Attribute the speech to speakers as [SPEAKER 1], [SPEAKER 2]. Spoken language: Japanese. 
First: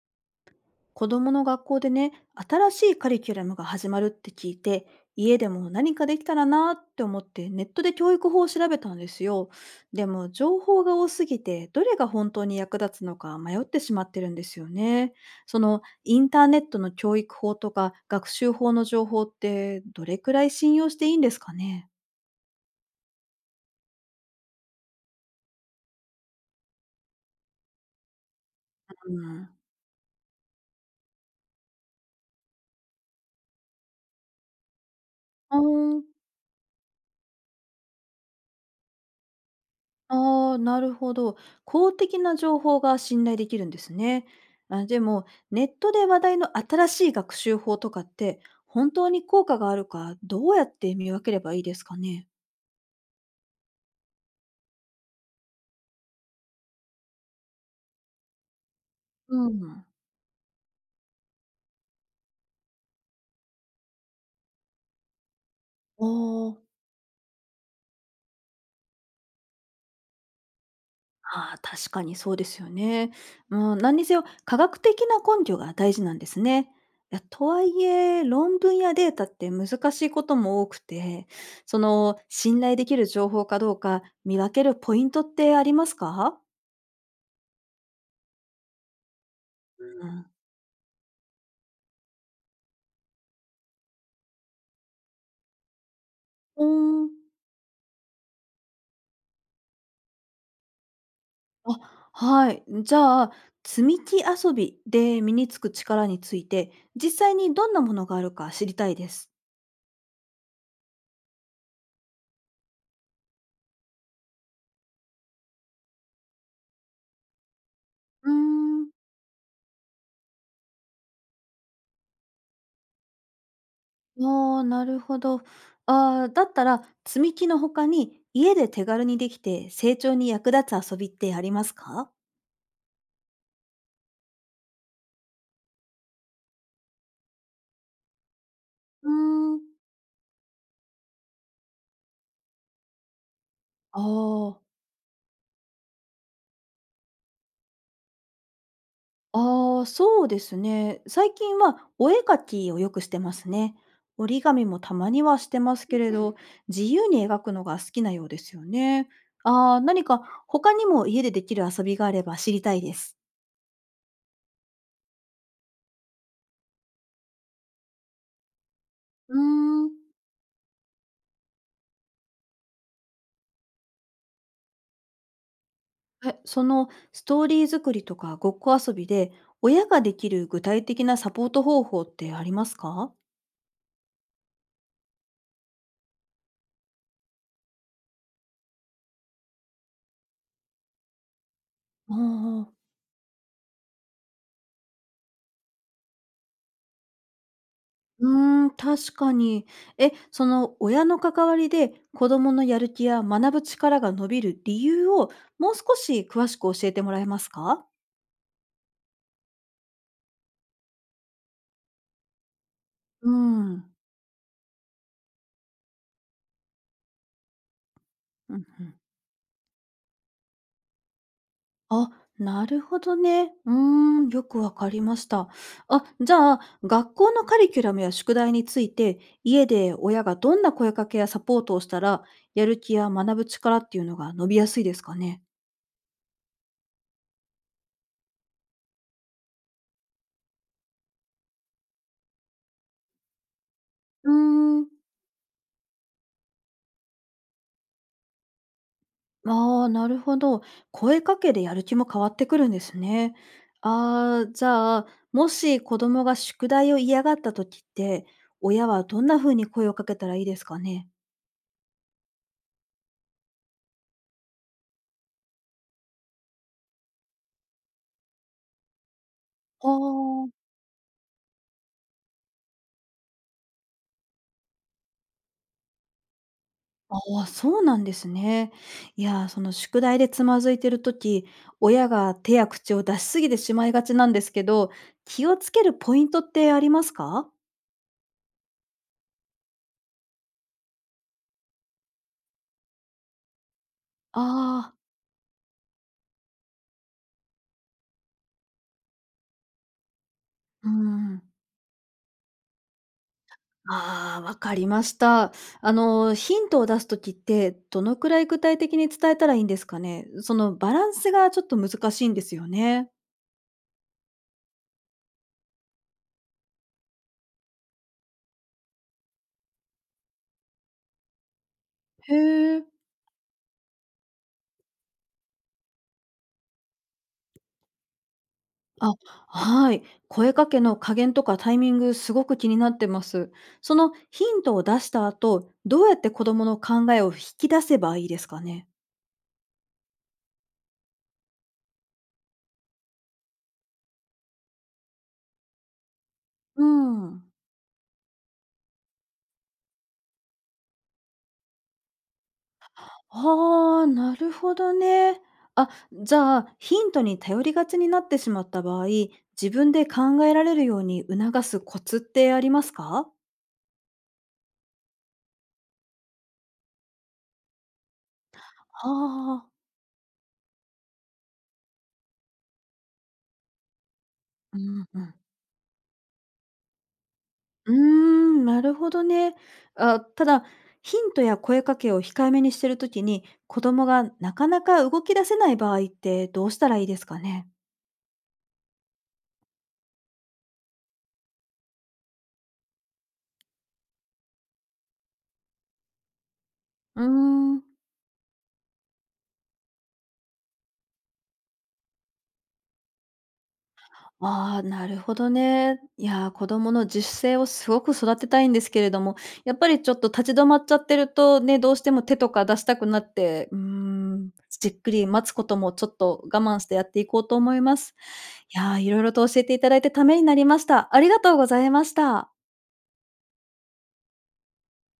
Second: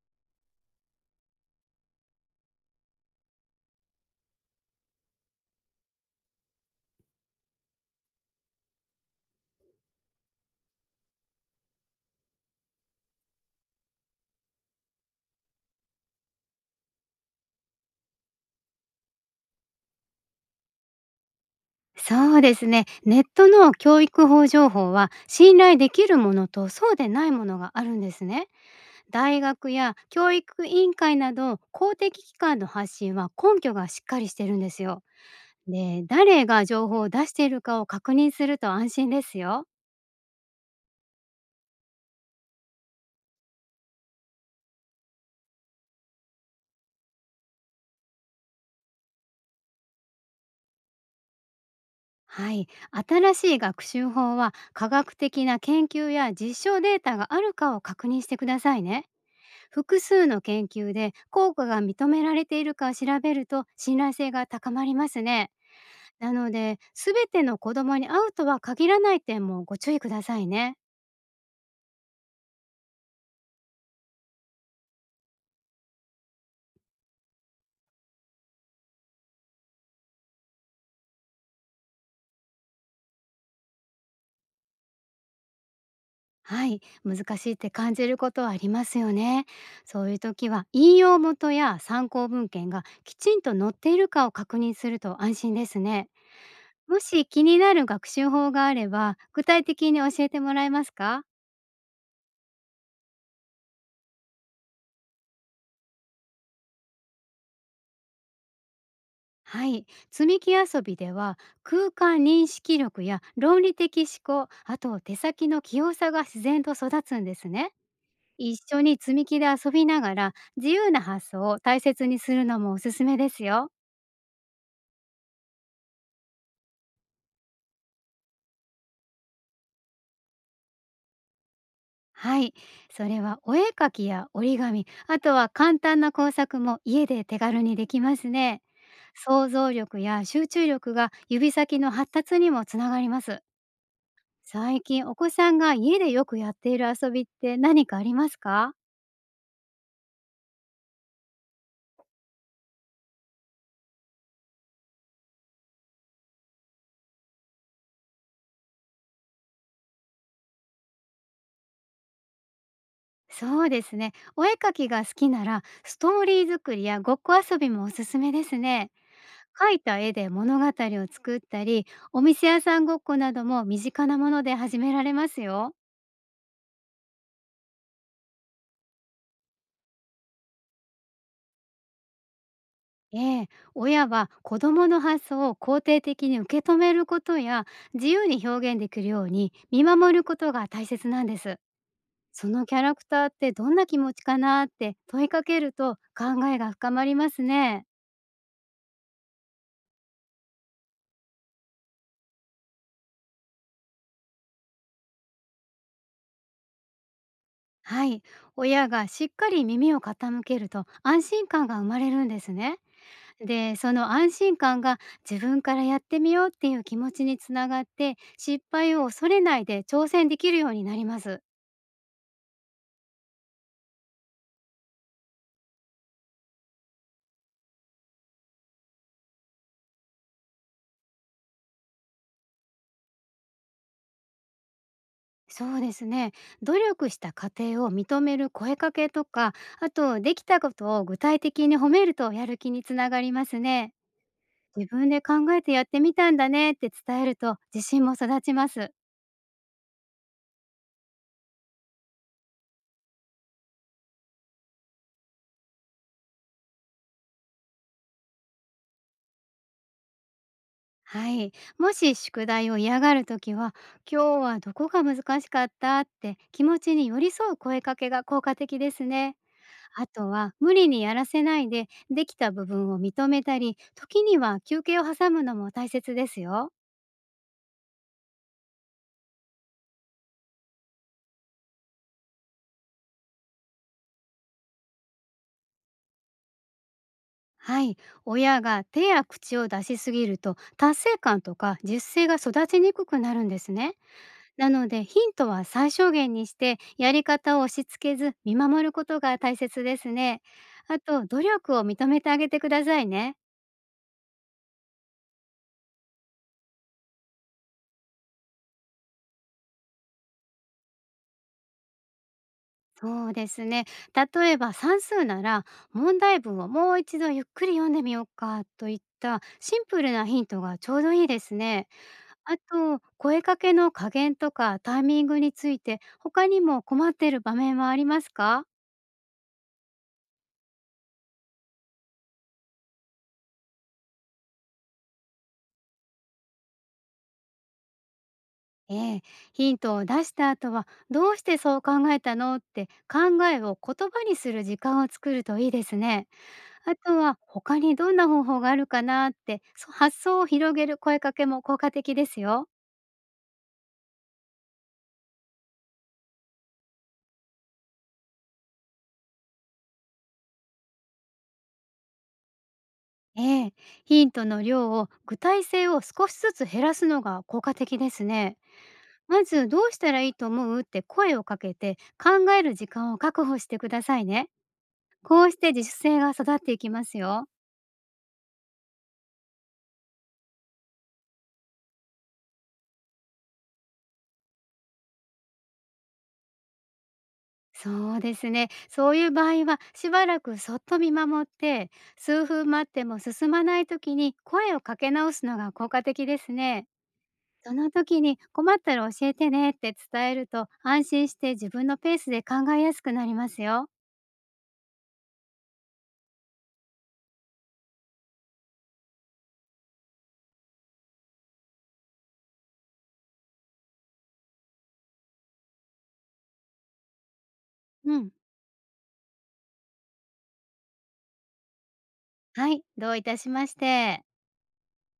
[SPEAKER 1] 子どもの学校でね、新しいカリキュラムが始まるって聞いて、家でも何かできたらなって思ってネットで教育法を調べたんですよ。でも情報が多すぎて、どれが本当に役立つのか迷ってしまってるんですよね。そのインターネットの教育法とか学習法の情報ってどれくらい信用していいんですかね。
[SPEAKER 2] そうですね。ネットの教育法情報は信頼できるものとそうでないものがあるんですね。
[SPEAKER 1] う
[SPEAKER 2] 大
[SPEAKER 1] ん。
[SPEAKER 2] 学や教育委員会など公的機関の発信は根拠がしっかりしてるんですよ。
[SPEAKER 1] うー
[SPEAKER 2] で、
[SPEAKER 1] ん
[SPEAKER 2] 誰が情報を出しているかを確認すると安心ですよ。
[SPEAKER 1] ああ、なるほど。公的な情報が信頼できるんですね。あ、でも、ネットで話題の新しい学習法とかって、本当に効果があるか、どうやって見分ければいいですかね。
[SPEAKER 2] はい、新しい学習法は科学的な研究や実証データがあるかを確認してくださいね。
[SPEAKER 1] うん。
[SPEAKER 2] 複数の研究で効果が認められているかを調べると信頼性が高まりますね。
[SPEAKER 1] お
[SPEAKER 2] なの
[SPEAKER 1] ー
[SPEAKER 2] で全ての子どもに合うとは限らない点もご注意くださいね。
[SPEAKER 1] ああ、確かにそうですよね。うん、何にせよ、科学的な根拠が大事なんですね。いやとはいえ、論文やデータって難しいことも多くて、信頼できる情報かどうか見分けるポイントってありますか。
[SPEAKER 2] はい、難しいって感じることはありますよね。
[SPEAKER 1] う
[SPEAKER 2] そういう
[SPEAKER 1] ん
[SPEAKER 2] 時は引用元や参考文献がきちんと載っているかを確認すると安心ですね。
[SPEAKER 1] う
[SPEAKER 2] も
[SPEAKER 1] ー
[SPEAKER 2] し
[SPEAKER 1] ん。
[SPEAKER 2] 気になる学習法があれば具体的に教えてもらえますか？
[SPEAKER 1] あ、はい。じゃあ、積み木遊びで身につく力について、実際にどんなものがあるか知りたいです。
[SPEAKER 2] はい。積み木遊びでは空間認識力や論理的思考、あと手先の器用さが自然と育つんですね。
[SPEAKER 1] うー
[SPEAKER 2] 一緒
[SPEAKER 1] ん、
[SPEAKER 2] に積み木で遊びながら自由な発想を大切にするのもおすすめですよ。
[SPEAKER 1] ああ、なるほど。あーだったら、積み木の他に、家で手軽にできて成長に役立つ遊びってありますか。
[SPEAKER 2] はい。それはお絵かきや折り紙、あとは簡単な工作も家で手軽にできますね。
[SPEAKER 1] う
[SPEAKER 2] 想
[SPEAKER 1] ーん。
[SPEAKER 2] 像力や集中力が指先の発達にもつながります。
[SPEAKER 1] ああ。
[SPEAKER 2] 最近お子さんが家でよくやっている遊びって何かありますか？
[SPEAKER 1] ああ、そうですね。最近はお絵描きをよくしてますね。折り紙もたまにはしてますけれど、自由に描くのが好きなようですよね。ああ、何か他にも家でできる遊びがあれば知りたいです。
[SPEAKER 2] そうですね。お絵かきが好きなら、ストーリー作りやごっこ遊びもおすすめですね。
[SPEAKER 1] う
[SPEAKER 2] 描い
[SPEAKER 1] ーん。
[SPEAKER 2] た絵で物語を作ったり、お店屋さんごっこなども身近なもので始められますよ。
[SPEAKER 1] え、そのストーリー作りとかごっこ遊びで、親ができる具体的なサポート方法ってありますか？
[SPEAKER 2] ええ、親は子供の発想を肯定的に受け止めることや、自由に表現できるように見守ることが大切なんです。
[SPEAKER 1] あ
[SPEAKER 2] その
[SPEAKER 1] ああ
[SPEAKER 2] キャ
[SPEAKER 1] あ。
[SPEAKER 2] ラクターってどんな気持ちかなって問いかけると考えが深まりますね。
[SPEAKER 1] うーん、確かに。え、その親の関わりで子供のやる気や学ぶ力が伸びる理由をもう少し詳しく教えてもらえますか？
[SPEAKER 2] はい。親がしっかり耳を傾けると安心感が生まれるんですね。
[SPEAKER 1] うー
[SPEAKER 2] で、そ
[SPEAKER 1] ん。
[SPEAKER 2] の安心感が自分からやってみようっていう気持ちにつながって、
[SPEAKER 1] う
[SPEAKER 2] 失
[SPEAKER 1] んう
[SPEAKER 2] 敗
[SPEAKER 1] ん。
[SPEAKER 2] を恐れないで挑戦できるようになります。
[SPEAKER 1] あ、なるほどね。うーん、よくわかりました。あ、じゃあ、学校のカリキュラムや宿題について、家で親がどんな声かけやサポートをしたら、やる気や学ぶ力っていうのが伸びやすいですかね？
[SPEAKER 2] そうですね。努力した過程を認める声かけとか、あとできたことを具体的に褒めるとやる気につながりますね。
[SPEAKER 1] うーん。
[SPEAKER 2] 自分で考えてやってみたんだねって伝えると自信も育ちます。
[SPEAKER 1] ああ、なるほど。声かけでやる気も変わってくるんですね。ああ、じゃあ、もし子供が宿題を嫌がった時って、親はどんな風に声をかけたらいいですかね？
[SPEAKER 2] はい。もし宿題を嫌がるときは、今日はどこが難しかったって気持ちに寄り添う声かけが効果的ですね。
[SPEAKER 1] あ
[SPEAKER 2] あと
[SPEAKER 1] ーあー。
[SPEAKER 2] は、無理にやらせないで、できた部分を認めたり、時には休憩を挟むのも大切ですよ。
[SPEAKER 1] あ、そうなんですね。いやー、その宿題でつまずいてる時、親が手や口を出し過ぎてしまいがちなんですけど、気をつけるポイントってありますか？
[SPEAKER 2] はい。親が手や口を出しすぎると、達成感とか実践が育ちにくくなるんですね。なの
[SPEAKER 1] ああー。
[SPEAKER 2] でヒントは最小限にして、やり方を押し付けず見守ることが大切ですね。
[SPEAKER 1] うー
[SPEAKER 2] あと努
[SPEAKER 1] ん。
[SPEAKER 2] 力を認めてあげてくださいね。
[SPEAKER 1] ああ、わかりました。あの、ヒントを出すときって、どのくらい具体的に伝えたらいいんですかね？そのバランスがちょっと難しいんですよね。
[SPEAKER 2] そうですね。例えば算数なら、問題文をもう一度ゆっくり読んでみようかといったシンプルなヒントがちょうどいいですね。
[SPEAKER 1] へ
[SPEAKER 2] あ
[SPEAKER 1] え。
[SPEAKER 2] と声かけの加減とかタイミングについて、他にも困っている場面はありますか？
[SPEAKER 1] あ、はい。声かけの加減とかタイミング、すごく気になってます。そのヒントを出した後、どうやって子供の考えを引き出せばいいですかね？
[SPEAKER 2] ええ、ヒントを出した後は「どうしてそう考えたの?」って考えを言葉にする時間を作るといいですね。
[SPEAKER 1] う
[SPEAKER 2] あとは、
[SPEAKER 1] ん。
[SPEAKER 2] 他にどんな方法があるかなって、発想を広げる声かけも効果的ですよ。
[SPEAKER 1] ああ、なるほどね。あ、じゃあ、ヒントに頼りがちになってしまった場合、自分で考えられるように促すコツってありますか？
[SPEAKER 2] ええ、ヒントの量を具体性を少しずつ減らすのが効果的ですね。
[SPEAKER 1] あ
[SPEAKER 2] ま
[SPEAKER 1] あ
[SPEAKER 2] ず
[SPEAKER 1] ー。
[SPEAKER 2] 「どうしたらいいと思う?」って声をかけて、考える時間を確保してくださいね。
[SPEAKER 1] うんうん。
[SPEAKER 2] こうして自主性が育っていきますよ。
[SPEAKER 1] うーん、なるほどね。あ、ただ、ヒントや声かけを控えめにしてる時に、子供がなかなか動き出せない場合ってどうしたらいいですかね？
[SPEAKER 2] そうですね。そういう場合はしばらくそっと見守って、数分待っても進まない時に声をかけ直すのが効果的ですね。
[SPEAKER 1] うー
[SPEAKER 2] そ
[SPEAKER 1] ん。
[SPEAKER 2] の時に、困ったら教えてねって伝えると安心して自分のペースで考えやすくなりますよ。
[SPEAKER 1] ああ、なるほどね。いやー、子供の自主性をすごく育てたいんですけれども、やっぱりちょっと立ち止まっちゃってるとね、どうしても手とか出したくなって、うーん、じっくり待つこともちょっと我慢してやっていこうと思います。
[SPEAKER 2] うん。
[SPEAKER 1] いやー、いろいろと教えていただいてためになりました。ありがとうございました。
[SPEAKER 2] はい。どういたしまして。